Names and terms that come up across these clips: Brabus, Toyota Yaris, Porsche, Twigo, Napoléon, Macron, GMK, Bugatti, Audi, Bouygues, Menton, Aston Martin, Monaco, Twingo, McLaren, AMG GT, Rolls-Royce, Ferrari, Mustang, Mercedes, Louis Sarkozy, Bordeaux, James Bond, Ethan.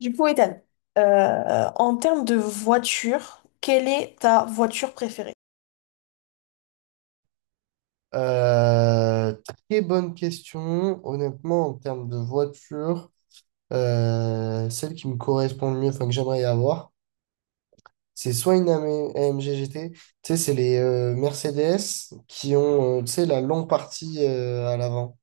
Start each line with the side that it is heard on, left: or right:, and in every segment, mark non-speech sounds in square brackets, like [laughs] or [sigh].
left: Du coup, Ethan, en termes de voiture, quelle est ta voiture préférée?
right: Euh, Très bonne question. Honnêtement, en termes de voiture, celle qui me correspond le mieux, enfin que j'aimerais avoir, c'est soit une AMG GT, tu sais, c'est les Mercedes qui ont, tu sais, la longue partie à l'avant.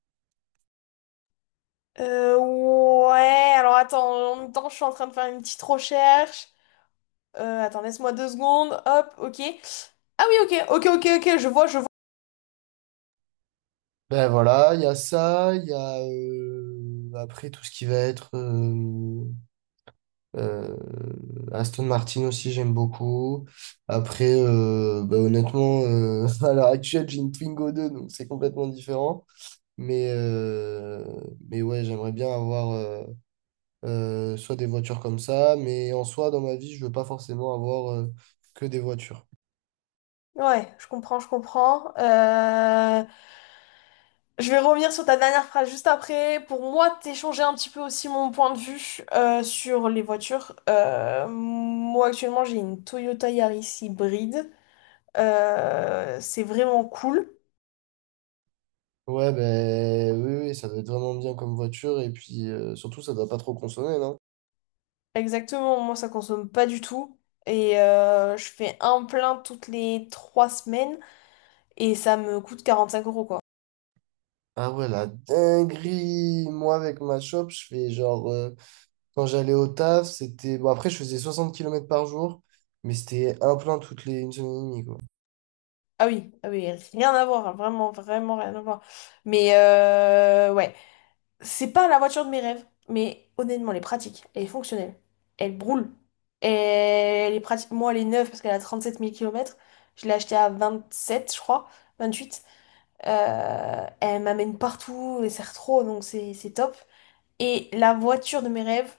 left: Ouais, alors attends, en même temps, je suis en train de faire une petite recherche. Attends, laisse-moi deux secondes. Hop, ok. Ah oui, ok, ok, ok, ok, je vois, je vois.
right: Ben voilà, il y a ça, il y a après tout ce qui va être Euh, Aston Martin aussi, j'aime beaucoup. Après, bah, honnêtement, [laughs] à l'heure actuelle, j'ai une Twingo deux, donc c'est complètement différent. Mais, euh, mais ouais, j'aimerais bien avoir soit des voitures comme ça, mais en soi, dans ma vie, je veux pas forcément avoir que des voitures.
left: Ouais, je comprends, je comprends. Je vais revenir sur ta dernière phrase juste après. Pour moi, t'échanger un petit peu aussi mon point de vue sur les voitures. Moi, actuellement, j'ai une Toyota Yaris hybride. C'est vraiment cool.
right: Ouais, ben oui, oui, ça doit être vraiment bien comme voiture, et puis surtout, ça doit pas trop consommer, non?
left: Exactement, moi ça consomme pas du tout. Et je fais un plein toutes les 3 semaines et ça me coûte 45 € quoi.
right: Ah ouais, la dinguerie! Moi, avec ma shop, je fais quand j'allais au taf, c'était... Bon, après, je faisais 60 km par jour, mais c'était un plein toutes les une semaine et demie, quoi.
left: Ah oui, ah oui, rien à voir, hein, vraiment, vraiment rien à voir. Mais ouais, c'est pas la voiture de mes rêves, mais honnêtement, elle est pratique, elle est fonctionnelle, elle brûle, elle est pratique. Moi, elle est neuve parce qu'elle a 37 000 km. Je l'ai achetée à 27, je crois, 28. Elle m'amène partout, elle sert trop, donc c'est top. Et la voiture de mes rêves,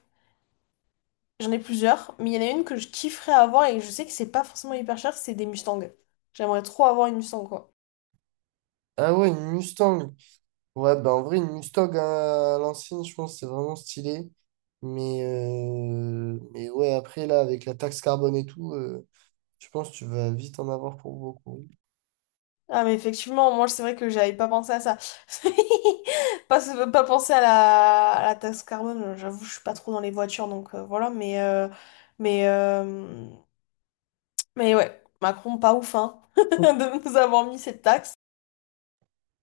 left: j'en ai plusieurs, mais il y en a une que je kifferais avoir et je sais que c'est pas forcément hyper cher, c'est des Mustangs. J'aimerais trop avoir une Mustang, quoi.
right: Ah ouais, une Mustang. Ouais, bah en vrai, une Mustang à l'ancienne, je pense, que c'est vraiment stylé. Mais ouais, après, là, avec la taxe carbone et tout, je pense que tu vas vite en avoir pour beaucoup.
left: Ah, mais effectivement, moi, c'est vrai que j'avais pas pensé à ça. [laughs] Pas, pas pensé à la taxe carbone, j'avoue, je suis pas trop dans les voitures, donc voilà, mais, euh, mais ouais, Macron, pas ouf, hein, [laughs] de nous avoir mis cette taxe.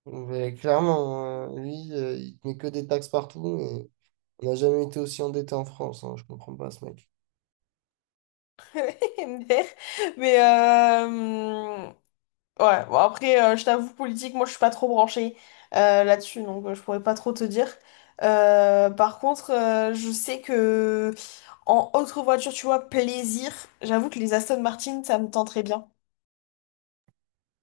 right: Mais clairement, hein, lui, il te met que des taxes partout, et on n'a jamais été aussi endetté en France, hein, je comprends pas ce mec.
left: MDR. Mais ouais, bon, après, je t'avoue, politique, moi je suis pas trop branchée là-dessus, donc je pourrais pas trop te dire. Par contre, je sais que en autre voiture, tu vois, plaisir, j'avoue que les Aston Martin, ça me tenterait bien.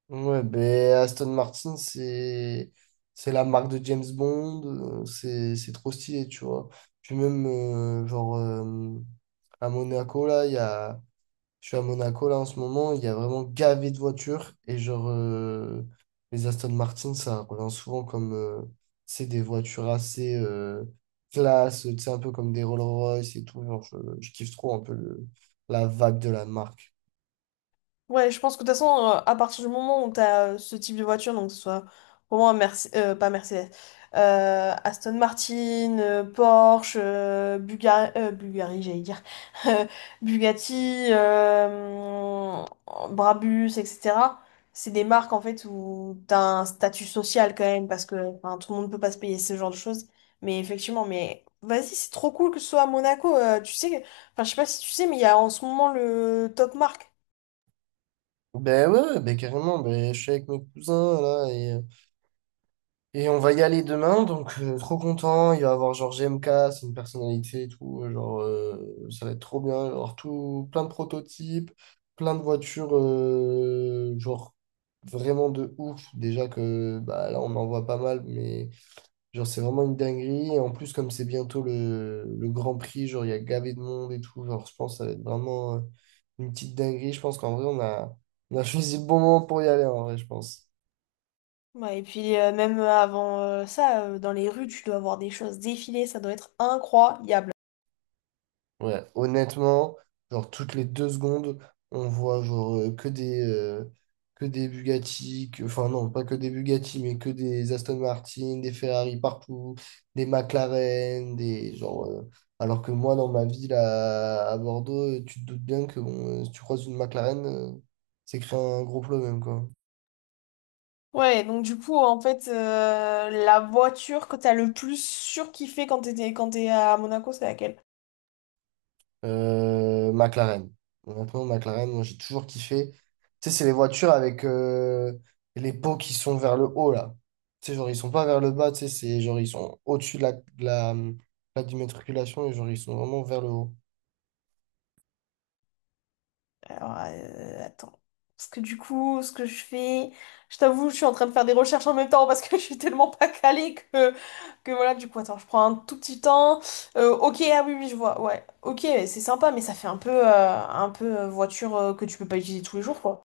right: Ouais, ben Aston Martin, c'est la marque de James Bond, c'est trop stylé, tu vois. Puis même, à Monaco, là, il y a... je suis à Monaco, là, en ce moment, il y a vraiment gavé de voitures. Et genre, les Aston Martin, ça revient souvent comme, c'est des voitures assez classe, tu sais, un peu comme des Rolls-Royce et tout. Genre, je kiffe trop un peu la vague de la marque.
left: Ouais, je pense que de toute façon, à partir du moment où tu as ce type de voiture, donc que ce soit pour moi pas Mercedes, Aston Martin, Porsche, Bulgari, j'allais dire, [laughs] euh, Bugatti, Brabus, etc. C'est des marques en fait où tu as un statut social quand même, parce que enfin, tout le monde ne peut pas se payer ce genre de choses. Mais effectivement, mais vas-y, c'est trop cool que ce soit à Monaco. Tu sais, enfin, je sais pas si tu sais, mais il y a en ce moment le top marque.
right: Ben ouais, ouais, ben carrément, ben je suis avec mes cousins là, et on va y aller demain, donc trop content. Il va y avoir genre GMK, c'est une personnalité et tout. Genre, ça va être trop bien. Il va y avoir tout, plein de prototypes, plein de voitures, genre vraiment de ouf. Déjà que bah, là, on en voit pas mal, mais genre, c'est vraiment une dinguerie. Et en plus, comme c'est bientôt le Grand Prix, genre, il y a gavé de monde et tout. Genre, je pense que ça va être vraiment une petite dinguerie. Je pense qu'en vrai, on a [laughs] choisi le bon moment pour y aller, en vrai, je pense.
left: Ouais, et puis même avant ça, dans les rues, tu dois voir des choses défiler, ça doit être incroyable.
right: Ouais, honnêtement, genre toutes les deux secondes, on voit que des Bugatti, enfin non, pas que des Bugatti, mais que des Aston Martin, des Ferrari partout, des McLaren, des alors que moi dans ma ville à Bordeaux, tu te doutes bien que bon, si tu croises une McLaren, c'est créer un gros problème quoi.
left: Ouais, donc du coup, en fait, la voiture que t'as le plus surkiffé quand t'étais, quand t'es à Monaco, c'est laquelle?
right: McLaren. Honnêtement, McLaren, moi j'ai toujours kiffé. Tu sais, c'est les voitures avec les pots qui sont vers le haut là. Tu sais, genre ils sont pas vers le bas, tu sais, c'est genre ils sont au-dessus de la d'immatriculation et genre ils sont vraiment vers le haut.
left: Alors, attends. Parce que du coup, ce que je fais, je t'avoue, je suis en train de faire des recherches en même temps parce que [laughs] je suis tellement pas calée que voilà, du coup, attends, je prends un tout petit temps. Ok, ah oui, oui, je vois, ouais. Ok, c'est sympa, mais ça fait un peu, voiture que tu peux pas utiliser tous les jours, quoi.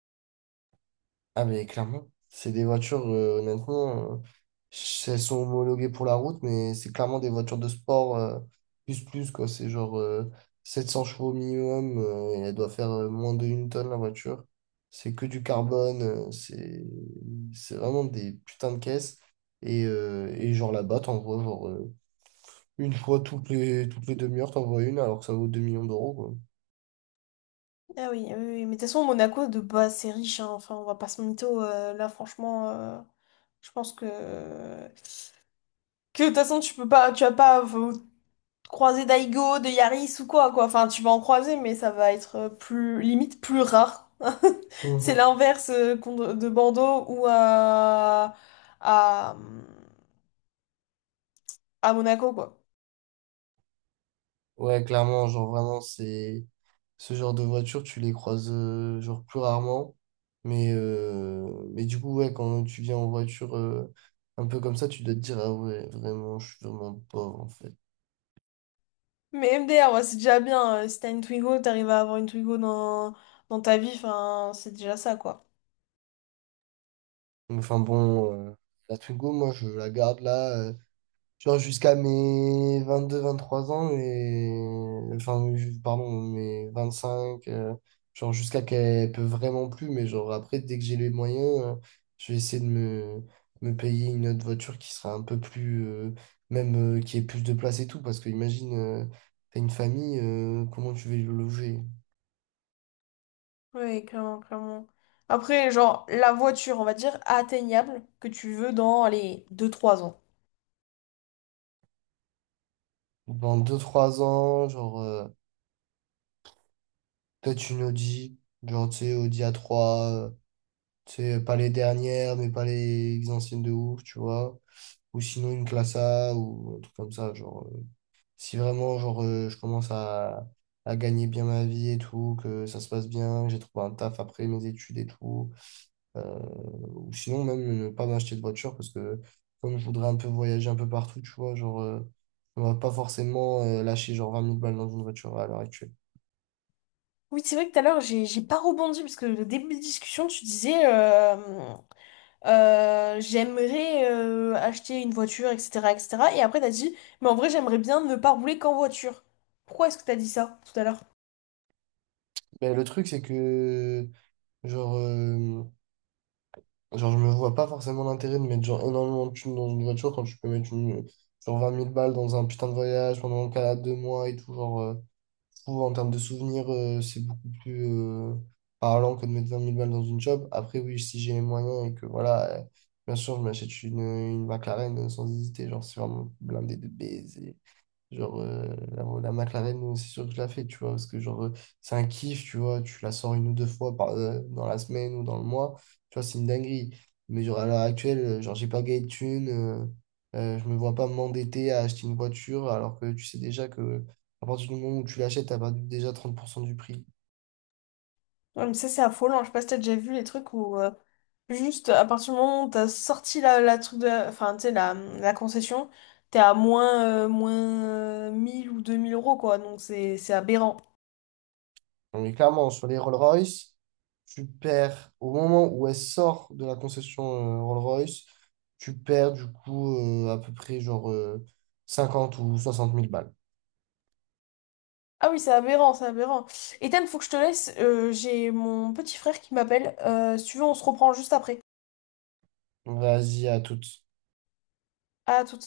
right: Ah mais clairement, c'est des voitures, honnêtement, elles sont homologuées pour la route, mais c'est clairement des voitures de sport plus plus quoi. C'est 700 chevaux minimum et elle doit faire moins de une tonne la voiture. C'est que du carbone, c'est vraiment des putains de caisses. Et genre là-bas, t'envoies une fois toutes les demi-heures, t'envoies une alors que ça vaut 2 millions d'euros.
left: Ah oui, oui, oui. mais de toute façon, Monaco, de base, c'est riche, hein. Enfin, on va pas se mytho, là, franchement, je pense que... Que de toute façon, tu vas pas croiser d'Aigo, de Yaris ou quoi, quoi. Enfin, tu vas en croiser, mais ça va être plus, limite, plus rare. [laughs] C'est Mhm. l'inverse de Bordeaux ou à, à Monaco, quoi.
right: Ouais, clairement, genre vraiment, c'est ce genre de voiture, tu les croises genre plus rarement. Mais du coup, ouais, quand tu viens en voiture un peu comme ça, tu dois te dire, ah ouais, vraiment, je suis vraiment pauvre en fait.
left: Mais MDR, ouais, c'est déjà bien. Si t'as une Twigo, t'arrives à avoir une Twigo dans, dans ta vie, enfin, c'est déjà ça, quoi.
right: Enfin bon, la Twingo, moi, je la garde là. Genre jusqu'à mes 22, 23 ans, mais... Enfin, pardon, mes 25, genre jusqu'à qu'elle peut vraiment plus, mais genre après, dès que j'ai les moyens, je vais essayer de me payer une autre voiture qui sera un peu plus... même qui ait plus de place et tout, parce que imagine, t'as une famille, comment tu vas le loger?
left: Oui, clairement, clairement. Après, genre, la voiture, on va dire, atteignable que tu veux dans les 2 3 ans.
right: Dans deux trois ans, peut-être une Audi, genre, tu sais, Audi a trois euh, tu sais, pas les dernières, mais pas les anciennes de ouf, tu vois. Ou sinon une classe A ou un truc comme ça. Si vraiment je commence à gagner bien ma vie et tout, que ça se passe bien, que j'ai trouvé un taf après mes études et tout, euh, ou sinon même ne pas m'acheter de voiture parce que comme je voudrais un peu voyager un peu partout, tu vois, on va pas forcément lâcher genre 20 000 balles dans une voiture à l'heure actuelle.
left: Oui, c'est vrai que tout à l'heure, j'ai pas rebondi parce que le début de discussion, tu disais j'aimerais acheter une voiture, etc., etc. Et cetera. Et après, t'as dit, mais en vrai, j'aimerais bien ne pas rouler qu'en voiture. Pourquoi est-ce que t'as dit ça tout à l'heure?
right: Mais le truc, c'est que genre, euh, je me vois pas forcément l'intérêt de mettre genre énormément de thunes dans une voiture quand tu peux mettre genre 20 000 balles dans un putain de voyage pendant le cas deux mois et tout. Genre, je trouve en termes de souvenirs, c'est beaucoup plus parlant que de mettre 20 000 balles dans une job. Après, oui, si j'ai les moyens et que voilà, bien sûr, je m'achète une McLaren sans hésiter. Genre, c'est vraiment blindé de baiser. Genre, euh, la, la McLaren, c'est sûr que je la fais, tu vois, parce que c'est un kiff, tu vois, tu la sors une ou deux fois par, dans la semaine ou dans le mois, tu vois, c'est une dinguerie. Mais genre, à l'heure actuelle, j'ai pas gagné de thunes, je me vois pas m'endetter à acheter une voiture, alors que tu sais déjà que à partir du moment où tu l'achètes, t'as perdu déjà 30% du prix.
left: Ouais, mais ça, c'est affolant. Je sais pas si t'as déjà vu les trucs où, juste à partir du moment où t'as sorti la, enfin, tu sais, la concession, t'es à moins, 1000 ou 2000 euros, quoi. Donc, c'est aberrant.
right: Non, mais clairement, sur les Rolls-Royce, tu perds au moment où elle sort de la concession Rolls-Royce, tu perds du coup à peu près 50 ou 60 000 balles.
left: Ah oui, c'est aberrant, c'est aberrant. Ethan, faut que je te laisse. J'ai mon petit frère qui m'appelle. Si tu veux, on se reprend juste après.
right: Vas-y, à toutes.
left: À tout